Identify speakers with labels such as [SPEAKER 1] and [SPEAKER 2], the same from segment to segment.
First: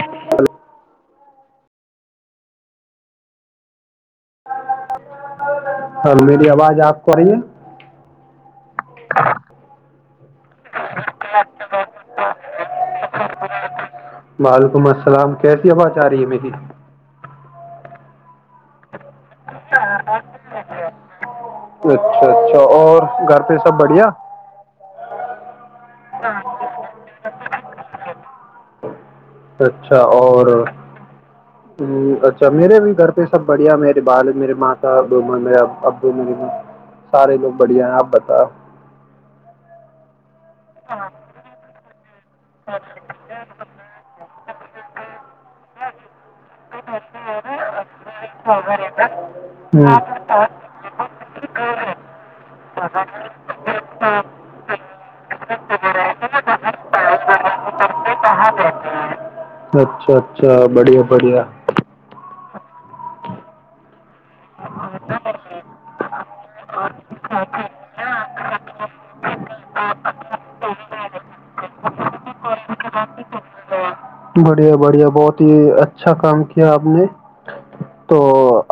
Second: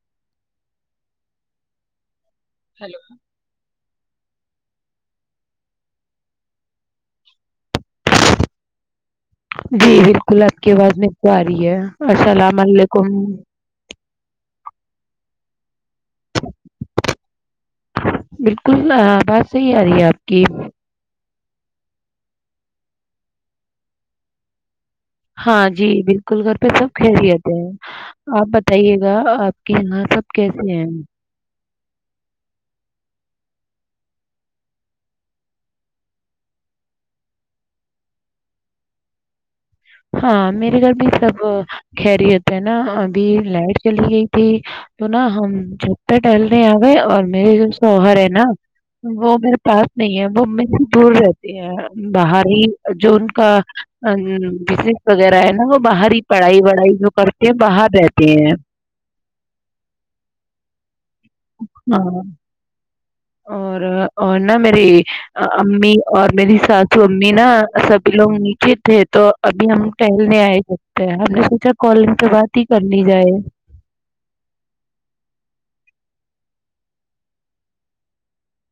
[SPEAKER 1] hello
[SPEAKER 2] hello
[SPEAKER 1] ہاں میری آواز آپ کو آ رہی ہے
[SPEAKER 2] جی بالکل آپ کی آواز م تو آ رہی ہے السلام علیکم
[SPEAKER 1] وعلیکم السلام کیسی آواز آ رہی ہے میری
[SPEAKER 2] بالکل بس صحی آ رہی ہے آپ کی
[SPEAKER 1] اچھا اچھا اور گھر پہ سب بڑھیا
[SPEAKER 2] ہاں جی بالکل گھر پہ سب کھیل بھی جتے ہیں آ بتائی آپ کے یہاں سب کیسے ہیں
[SPEAKER 1] ہ اچھا میرے بھی گھر پہ سب بڑھیا میرے بال میرے مات میر ابو م سارے لوگ بڑھیا ہیں آپ بتا
[SPEAKER 2] ہاں میرے گھر بھی سب خری ہوتا ہے نا ابھی لائٹ چلی گئی ت تو نہا ہم چھپتے ٹہلنے آ گئے اور میرے شوہر ہے نا وہ میرے پاس
[SPEAKER 1] ہوں
[SPEAKER 2] نہیں ہے وہ م سے دور رہتی ہے باہر ہی جو ان کا ا ہ ز وغیرہ ہے نا وہ باہر ہی پڑھائی وڑھائی جو پر باہر رہتے ہیں
[SPEAKER 1] اچھا اچھا بڑیا
[SPEAKER 2] ہاں اور اور ن میری امی اور میری ساسو امی نا سبھی لوگ نیچے تھے تو ابھی ہم ٹہلنے آئے سکتے ہیں ہم نے سوچا کالنگ تو بات ہی کر لی جائے
[SPEAKER 1] بڑھیا بڑھیا بہت ہی اچھا کام کیا آپ نے تو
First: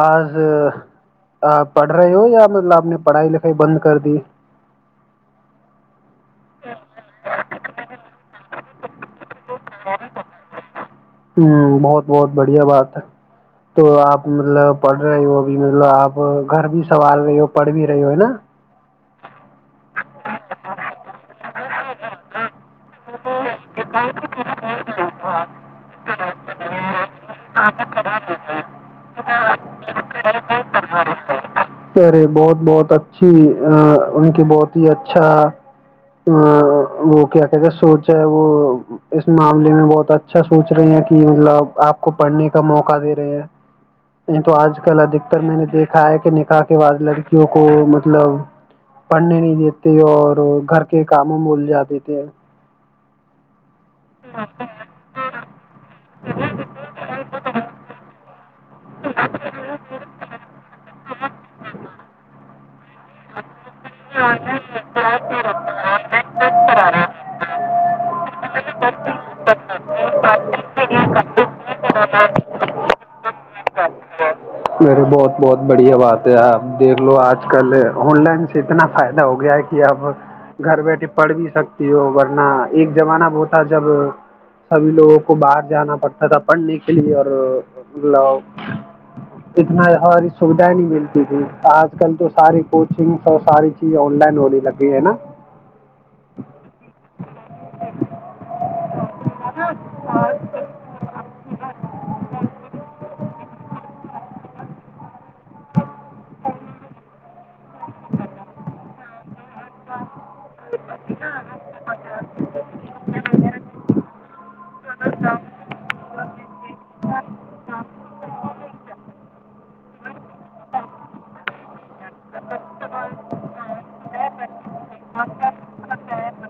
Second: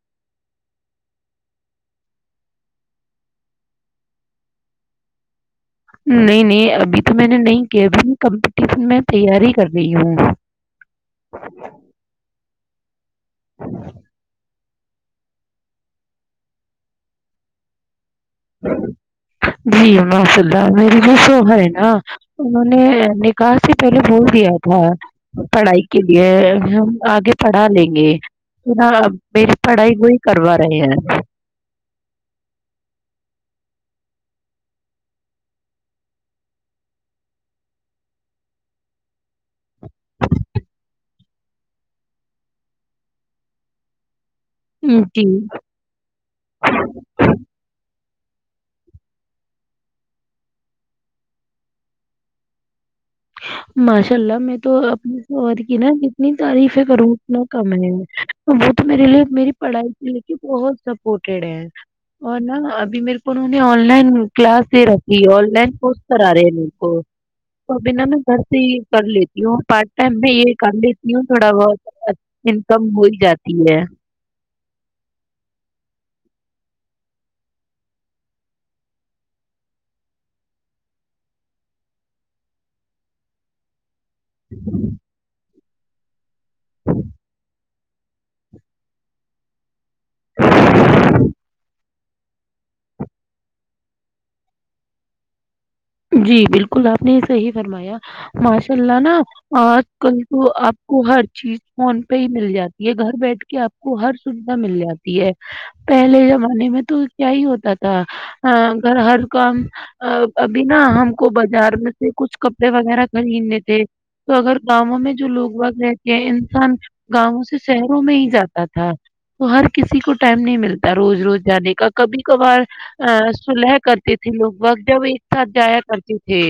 [SPEAKER 1] آج آپ پڑھ رہے ہو یا مطلب آپ نے پڑھائی لکھائی بند کر دی
[SPEAKER 2] نہیں نہیں ابھی تو میں نے نہیں کیا اب کمپٹیشن میں تیاری کر رہی ہوں
[SPEAKER 1] ہ بہت بہت بڑھیا بات [unintelligible] تو آپ مطلب پڑھ رہے ہو بھی مطلب آپ گھر بھی سنوال رہے ہو پڑھ بھی رہے ہو ہے نا
[SPEAKER 2] ہاں جید میری جو سوہر ہے نا انہوں نے نکاح سے پہلے بھول دیا تھا پڑھائی کے لیے ہم آگے پڑھا لیں گے نہ میری پڑھائی وہی کروا رہے ہیں
[SPEAKER 1] ارے بہت بہت اچھی ان کی بہت ہی اچھا ا وہ کیا کہتے سوچ ہے وہ اس معاملے میں بہت اچھا سوچ رہے ہیں کہ مطلب آپ کو پڑھنے کا موقع دے رہے ہیں نہیں تو آج کل
[SPEAKER 2] جی
[SPEAKER 1] ادکتر میں نے دیکھا ہے کہ کے بعد لڑکیوں کو مطلب پڑھنے نہیں دیتے اور گھر کے کاموں میںول جا دیتے
[SPEAKER 2] ماشاء اللہ میں تو اپنی ست کی نا جتنی تعریف ہے کروں اتنا کم ہے وہ تو میرے لیے میری پڑھائی کے لے کے بہت سپورٹیڈ ہے اور نا ابھی میرے کو نے آن لائن کلاس د رکھی آن لائن کورس کرا رہے ہیں ان کو توبنا میں گھر کر لیتی ہوں پارٹ ٹائم میں یہ کر دیتی ہوں تھوڑا بہت انکم ہوئی جاتی ہے
[SPEAKER 1] مے بہت بہت بڑھیا بات ہے آپ دیکھ لو آج کل آن لائن سے اتنا فائدہ ہو گیا ہے کہ آپ گھر بیٹھے پڑھ بھی سکتی ہو ورنہ ایک زمانہ بتا جب سبھی لوگوں کو بات جانا پڑتا اا پڑھنے کے لی اور ل اتنا ساری سویدھائ نہیں ملتی تھی آج کل تو ساری کوچنگ اور ساری چیز آن لائن ہونے لگی ہے نا
[SPEAKER 2] جی بالکل آپ نے یہ صحیح فرمایا ماشاء اللہ نا آج کل تو آپ کو ہر چیز فون پہ ہی مل جاتی ہے گھر بیٹھ کے آپ کو ہر سوھا مل جاتی ہے پہلے زمانے میں تو کیا ہی ہوتا تھا گھر ہر کام بنا ہم کو بازار میں سے کچھ کپڑے وغیرہ خریدنے تھے تو اگر گاؤوں میں جو لوگ وقت رہتے ہیں انسان گاؤں سے شہروں میں ہی جاتا تھا تو ہر کسی کو ٹائم نہیں ملتا روز روز جانے کا کبھی کبھار سلح کرتے تھے لوگ وقت جب س جایا کرتی تھے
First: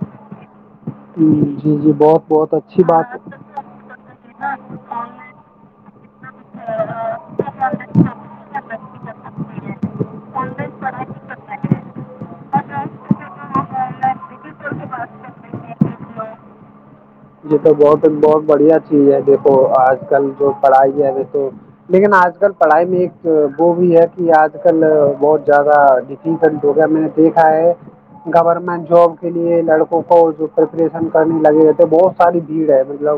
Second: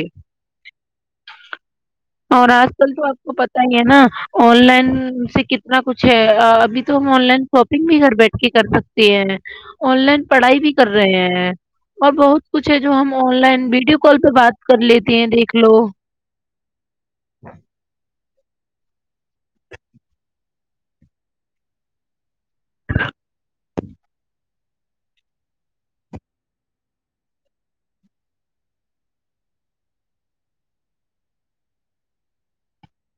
[SPEAKER 1] جی جی بہت
[SPEAKER 2] اور
[SPEAKER 1] بہت
[SPEAKER 2] آج
[SPEAKER 1] اچھی
[SPEAKER 2] کل تو
[SPEAKER 1] بات
[SPEAKER 2] آپ کو پتا ہی نا
[SPEAKER 1] ہے
[SPEAKER 2] آن لائن سے کتنا کچھ ہے ابھی تو ہم آن لائن شاپنگ بھی گھر بیٹھ کے کر سکتے ہیں آن لائن پڑھائی بھی کر رہے ہیں اور بہت کچھ ہے جو ہم آن لائن ویڈیو کال پہ بات کر لیتی ہیں دیکھ لو
[SPEAKER 1] ج تو بہت ان ب بڑھیا چیز ہے دیکھو آج کل جو پڑھائی ہے و تو لیکن آج کل پڑھائی میں ایک وہ بھی ہے کہ آج آج کل بہت زیادہ ڈفیکلٹ ہو گیا میں نے دیکھا ہے گورنمنٹ جاب کے لیے لڑکوں کو جو پریپریشن کرنے لگے ہوئے تھے بہت ساری بھیڑ ہے مطلب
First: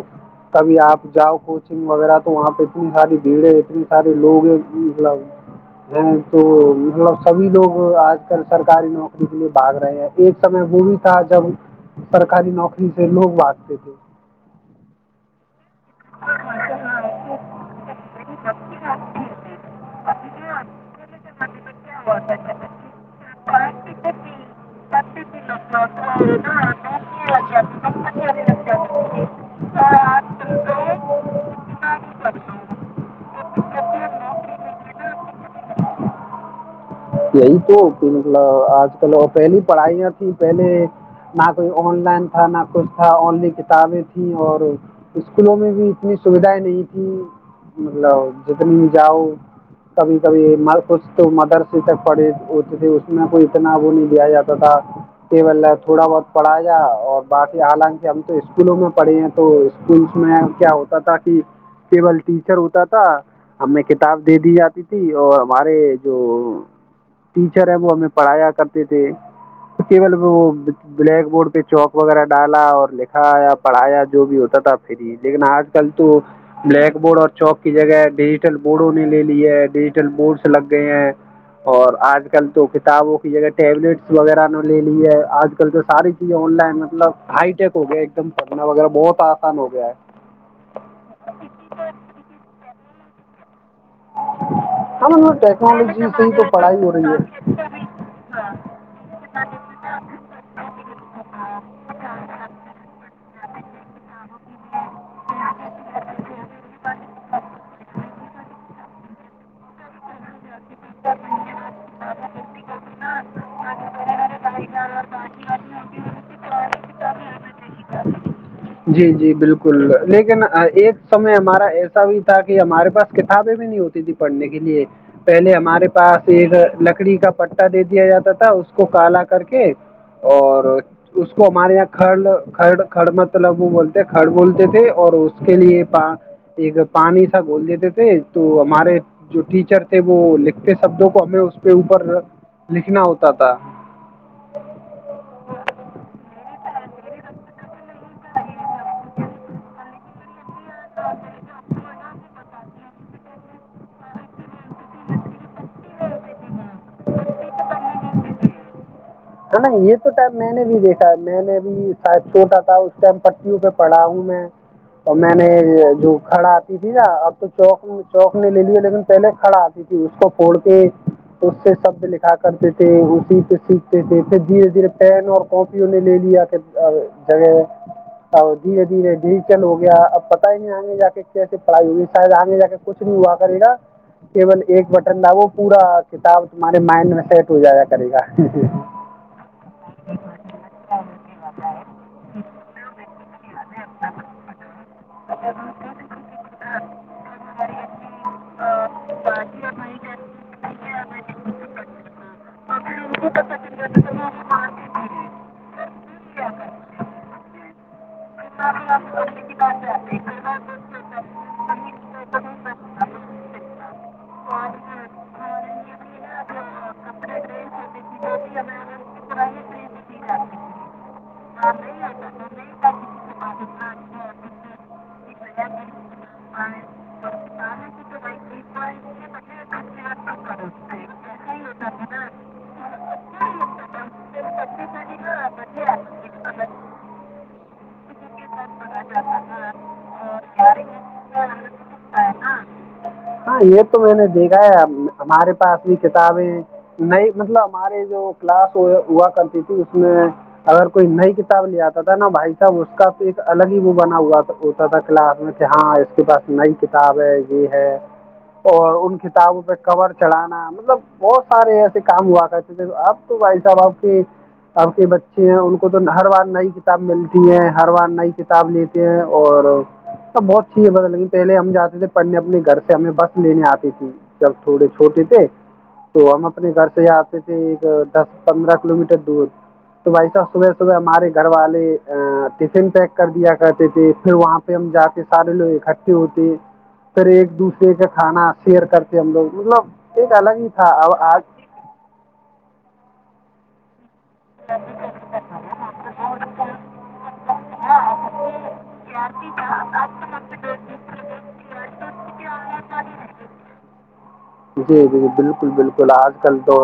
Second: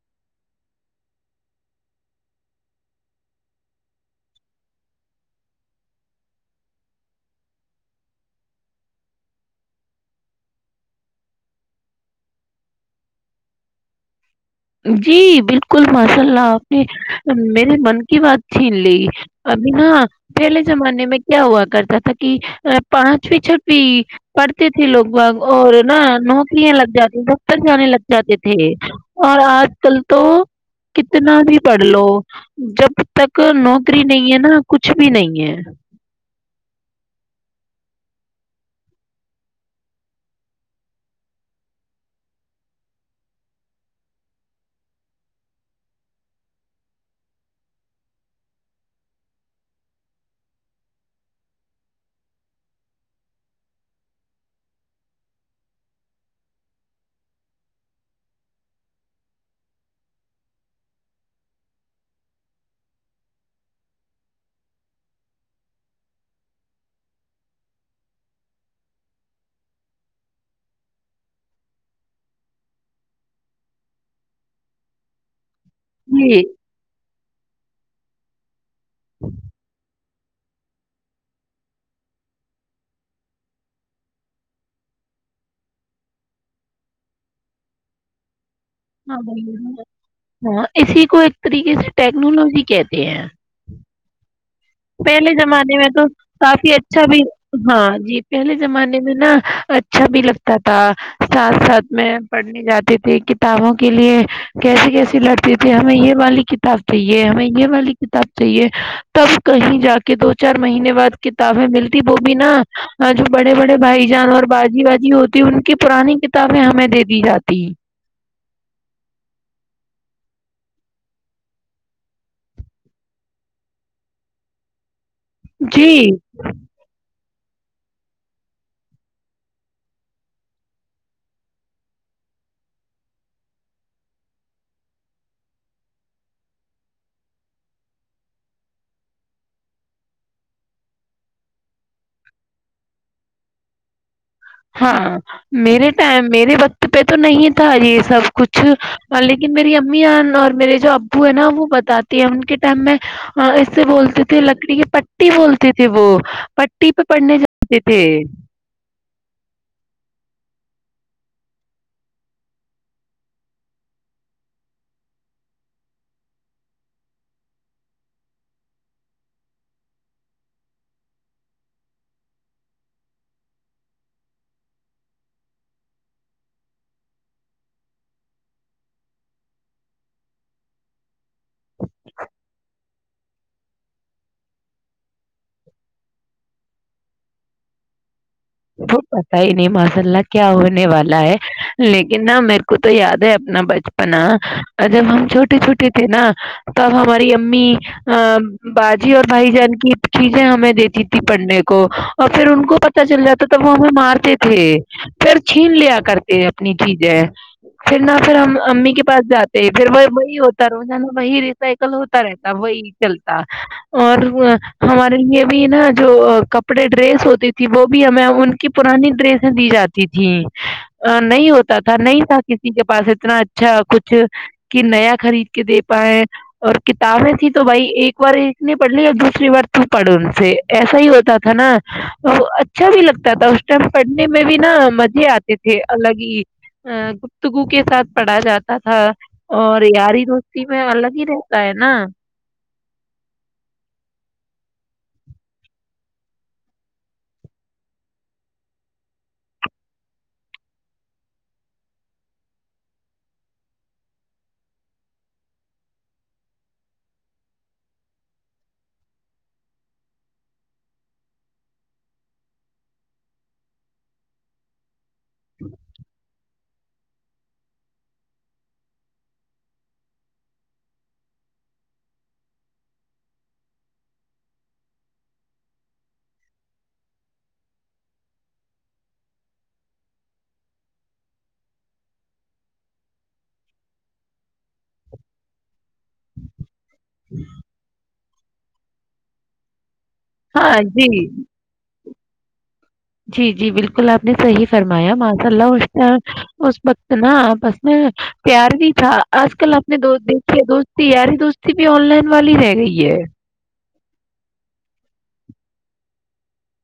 [SPEAKER 1] کبھی آپ جاؤ کوچنگ وغیرہ تو وہاں پہ اتنی ساری بھیڑ ہے اتنے سارے لوگ مطلب ہیں تو مطلب سبھی لوگ آج کل سرکاری نوکری کے لیے باگ رہے ہیں ایک سمے وہ بھی تھا جب سرکاری نوکری سے لوگ باگتے تھے
[SPEAKER 2] جی بالکل کل ماشاء اللہ آپ نے میرے من کی بات چھین لی ابھیناا پہلے زمانے میں کیا ہوا کرتا تھا کہ پانچویں چھٹویں پڑھتے تھے لوگ بگ اور نہا نوکریاں لگ جاتی دفتر جانے لگ جاتے تھے اور آج کل تو کتنا بھی پڑھ لو جب تک نوکری نہیں ہے نا کچھ بھی نہیں ہے
[SPEAKER 1] یہی تو کہ مطلب آج کل اور پہلی پڑھائیاں تھی پہلے نہ کوئی آن لائن تھا نہ کچھ تھا آنلی کتابیں تھیں اور اسکولوں میں بھی اتنی سوھائیں نہیں تھی مطلب جتنی بھی جاؤ کبھی کبھی کچھ تو مدرس پڑ ہوتے تھے اس میں کوئی اتنا وہ نہیں دیا جاتا تھاول تھوڑا بہت پڑھا جیا اور باقی حالانکہ ہم تو اسکولوں میں پڑھے ہیں تو اسکولس میں کیا ہوتا تھا کہ ل ٹیچر ہوتا تھا ہمیں کتاب دے دی جاتی تھی اور ہمارے جو ٹیچر ہے وہ ہمیں پڑھایا کرتے تھے کیول وہ بلیک بورڈ پہ چوک وغیرہ ڈالا اور لکھایا پڑھایا جو بھی ہوتا تھا پری لیکن آج کل تو
[SPEAKER 2] جی
[SPEAKER 1] بلیک بورڈ اور چوک کی جگہ ہے ڈیجیٹل بورڈوں نے لے لی ہے ڈیجیٹل بورڈس لگ گئے ہیں اور آج کل تو کتابوں کی جگہ ٹیبلیٹس وغیرہ نے لے لی ہے آج کل تو ساری چیزیں آن لائن مطلب ہائی ٹیک ہو گیا ایک دم پڑھنا وغیرہ بہت
[SPEAKER 2] ہاں
[SPEAKER 1] آسان ہو گیا ہے
[SPEAKER 2] ہاں اسی کو ایک طریقے سے ٹیکنالوجی کہتے کہ ہیں
[SPEAKER 1] ہاں
[SPEAKER 2] پہلے
[SPEAKER 1] مطلب
[SPEAKER 2] زمانے میں تو
[SPEAKER 1] ٹیکنالوجی سے ہی
[SPEAKER 2] کافی
[SPEAKER 1] پڑھائی ہو
[SPEAKER 2] اچھا بھی
[SPEAKER 1] رہی
[SPEAKER 2] ہاں جی پہلے زمانے میں نا اچھا بھی لگتا تھا
[SPEAKER 1] ہے
[SPEAKER 2] ساتھ ساتھ میں پڑھنے جاتی تھی کتابوں کے لیے کیسے کیسے لڑتی تے ہمیں یہ والی کتاب چاہیے ہمیں والی کتاب چاہیے تب کہیں جا کے دو چار مہینے بعد کتابیں ملتی وہ بھی نا جو بڑے بڑے بھائی جان اور بازی بازی ہوتی ان کی پرانی کتابیں ہمیں دے دی جاتی
[SPEAKER 1] جی جی بالکل لیکن ایک سمے ہمارا ایسا بھی تھا کہ ہمارے پاس کتابیں بھی نہیں ہوتی تھی پڑھنے کے لیے پہلے ہمارے
[SPEAKER 2] جی
[SPEAKER 1] پاس ایک لکڑی کا پٹا دے دیا جاتا تھا اس کو کالا کر کے اور اس کو ہمارے یہاں کڑ ک کڑ مطلب وہ بولتے کھڑ بولتے تھے اور اس کے لیے ایک پانی سا گول دیتے تھے تو ہمارے جو ٹیچر تھے وہ کے شبدوں کو ہمیں اس پہ اوپر لکھنا ہوتا تھا
[SPEAKER 2] ہاں میرے ٹائم میرے وقت پہ تو نہیں تھا یہ سب کچھ لیکن میری امی اور میرے جو ابو ہے نا وہ بتاتی ہے ان کے میں اس سے بولتے تھے لکڑی کی پٹی بولتے تھے وہ پٹی پہ پڑنے جاتے تھے
[SPEAKER 1] نا یہ تو ٹائم میں نے بھی دیکھا ہے میں نے بھی شاید چوٹا تھا اس ٹائم پٹیوں پہ پڑا ہوں میں اور میں نے جو کھڑا آتی تھی نا اب تو چوک چوک نے لے لی لیکن پہلے کھڑا آتی تھی اس کو پھوڑ کے اس سے شبد لکھا کرتے تھے اسی پہ س پھر دھیرے دھیرے پین اور کاپی ان نے لے لیا کہ جگہ ا دھیرے دھیرے ڈیجیٹل ہو گیا اب پت ہی نہیں آئیں گے جا کے ے پڑھائی ہوڑ فا آ ج کچھ نہیں ہوا کرے گا کیول ایک بٹن ل وہو پورا کتاب تمہارے مائنڈ میں سیٹ ہو جایا کرے گا
[SPEAKER 2] تو پتا ہی نہیں ماشاء اللہ کیا ہونے والا ہے لیکن ن میرے کو تو یاد ہے اپنا بچپنا جب ہم چھوٹے چھوٹے تھے نا تب ہماری امی باجی اور بھائی جان کی چیزیں ہمیں دیتی تھی پڑھنے کو اور پھر ان کو پت چل جاتا تھا وہ مارتے تھے پھر چھین لیا کرتے اپنی چیزیں پھر نہ پھر ہم امی کے پاس جاتے پھر وہ وہی ہوتا رہو ن ن وہی ریسائیکل ہوتا رہتا وہی چلتا اور ہمارے لیے بھی نا جو کپڑے ڈریس ہوتی تھی وہ بھی ہمیں کی پرانی ڈریس ہے دی جاتی تھی نہیں ہوتا تھا نہیں تھا کسی کے پاس اتناچ اچھا کچھ کہ نیا خرید کے دے پائائے اور کتابیں تھیں تو بھائی ایک بار ایک نے پڑھ ل یا دوسری بار تو پڑھ ان سے ایسا ہی ہوتا تھا نا اچھا بھی لگتا تھا اس ٹائم پڑھنے میں بھی نا مزے آتے تھے الگ ہی ا گفتگو کے ساتھ پڑھا جاتا تھا اور یاری دوستی میں الگ ہی رہتا ہے نا
[SPEAKER 1] ہاں یہ تو میں نے دیکھا ہے ہمارے پاس بھی کتابیں نئی مطلب ہمارے جو کلاس ہوا کرتی تھی اس میں اگر کوئی نئی کتاب لے آتا تھا نا بھائی صاحب اس کا تو ایک الگ ہی وہ بنا ہوا ہوتا تھا کلاس میں کہ ہاں اس کے پاس نئی کتاب ہے یہ ہے اور ان کتابوں پہ کور چڑھانا مطلب بہت سارے ایسے کام ہوا کرتے تھ اپ تو بھائی صاحب آپ کے آپ کے ب ا ان کو تو نہر والاز نہیں کتاب ملتی ہے ہر بار نئی کتاب لیتے ہیں اور سب بہت اچھی ہے ب لن پہلے ہم جاتے تھے پڑھنے اپنے گھر ہمیں بس لینے آتی تھی جب تھوڑے چھوٹے تھے تو ہم اپنے گھر سے آتے تھے ایک دس پندرہ کلو میٹر دور تو ویسا صبح صبح ہمارے گھر والے ٹفن پیک کر دیا کرتے تھے پھر وہاں پہ ہم جاتے سارے لوگ اکٹھے ہوتے پھر ایک دوسرے کا کھانا شیئر کرتے ہم لوگ مطلب ایک الگ ہی
[SPEAKER 2] ہاں
[SPEAKER 1] تھا
[SPEAKER 2] جی
[SPEAKER 1] اب آج
[SPEAKER 2] جی جی بالکل آ کل آپ نے صحی فرمایا ماشاء اللہ اس اس وقت نا بس میں پیار بھی تھا آج کل آپ نے دیکھی دوستی یاری دوستی بھی آن لائن والی رہ گئی ہے
[SPEAKER 1] جی جی جی بالکل بالکل آج کل تو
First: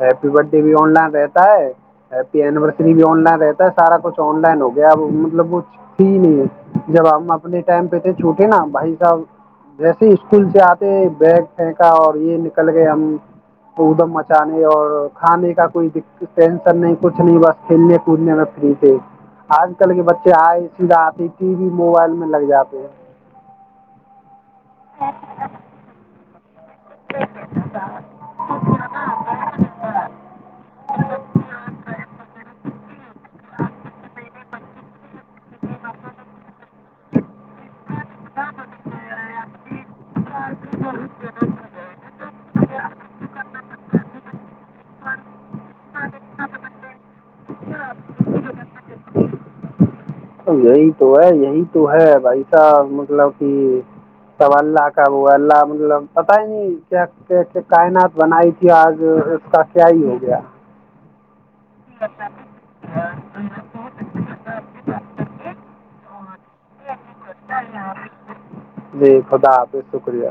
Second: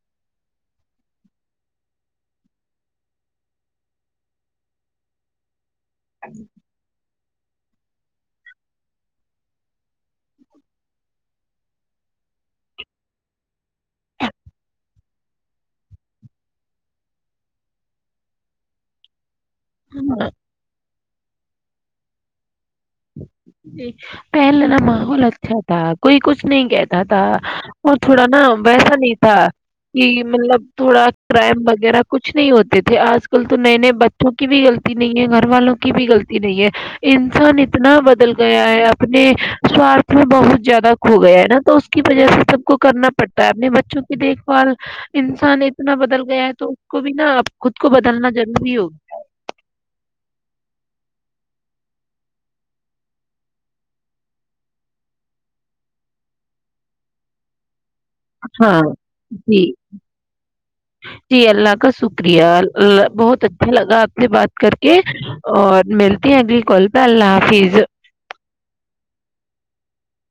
[SPEAKER 1] ہیپی برت ڈے بھی آن لائن رہتا ہے ہیپی اینیورسری بھی آن لائن رہتا ہے سارا کچھ آن لائن ہو گیا اب مطلب ت نہیں ہے جب آپ اپنے ٹائم پہ تھے چھوٹے نا بھائی صاحب جیسے ہی اسکول سے آتے بیگ پھینکا اور یہ نکل گئے ہم ادم مچانے اور کھانے کا کوئی ٹ نہیں کچھ نہیں بس کھیلنے کودنے میں فری سےے آج کل کے بچے آئے سیدھا آ ج ٹی وی موبائل میں لگ جاتا
[SPEAKER 2] ج پہلا ماحول اچھا تھا کوئی کچھ کچ نہیں کہتا تھا اور تھوڑا نا ویسا نہیں تھا کہ مطلب تھوڑا کرائم وغیرہ کچھ نہیں ہوتے تھے آج کل تو نئے نئے بچوں کی بھی غلی نہیں ہے گھر والوں کی بھی غلطی نہیں ہے انسان بدل گیا ہے اپنے سوارھ میں بہت زیادہ کھو گیا ہے نا تو کی وجہ سے سب کو کرنا پڑتا ہے اپنے بچوں کی دیکھ بھال انسان اتنا بدل گیا ہے تو اس کو بھی نا اب خود کو بدلنا ضروری ہوگا
[SPEAKER 1] یہی تو ہے یہی تو ہے بھائی سا مطلب کہ سب اللہ کا وہ اللہ مطلب نہیں کیا کا بنائی تھی
[SPEAKER 2] ہاں
[SPEAKER 1] آج اس کا
[SPEAKER 2] جی
[SPEAKER 1] کیا ہی ہو گیا
[SPEAKER 2] جی اللہ کا شکریہ ال اللہ بہت اچھا لگا آپ سے بات کر کے اور ملتے ہیں اگلی کال پہ اللہ حافظ
[SPEAKER 1] جی خدا شکریہ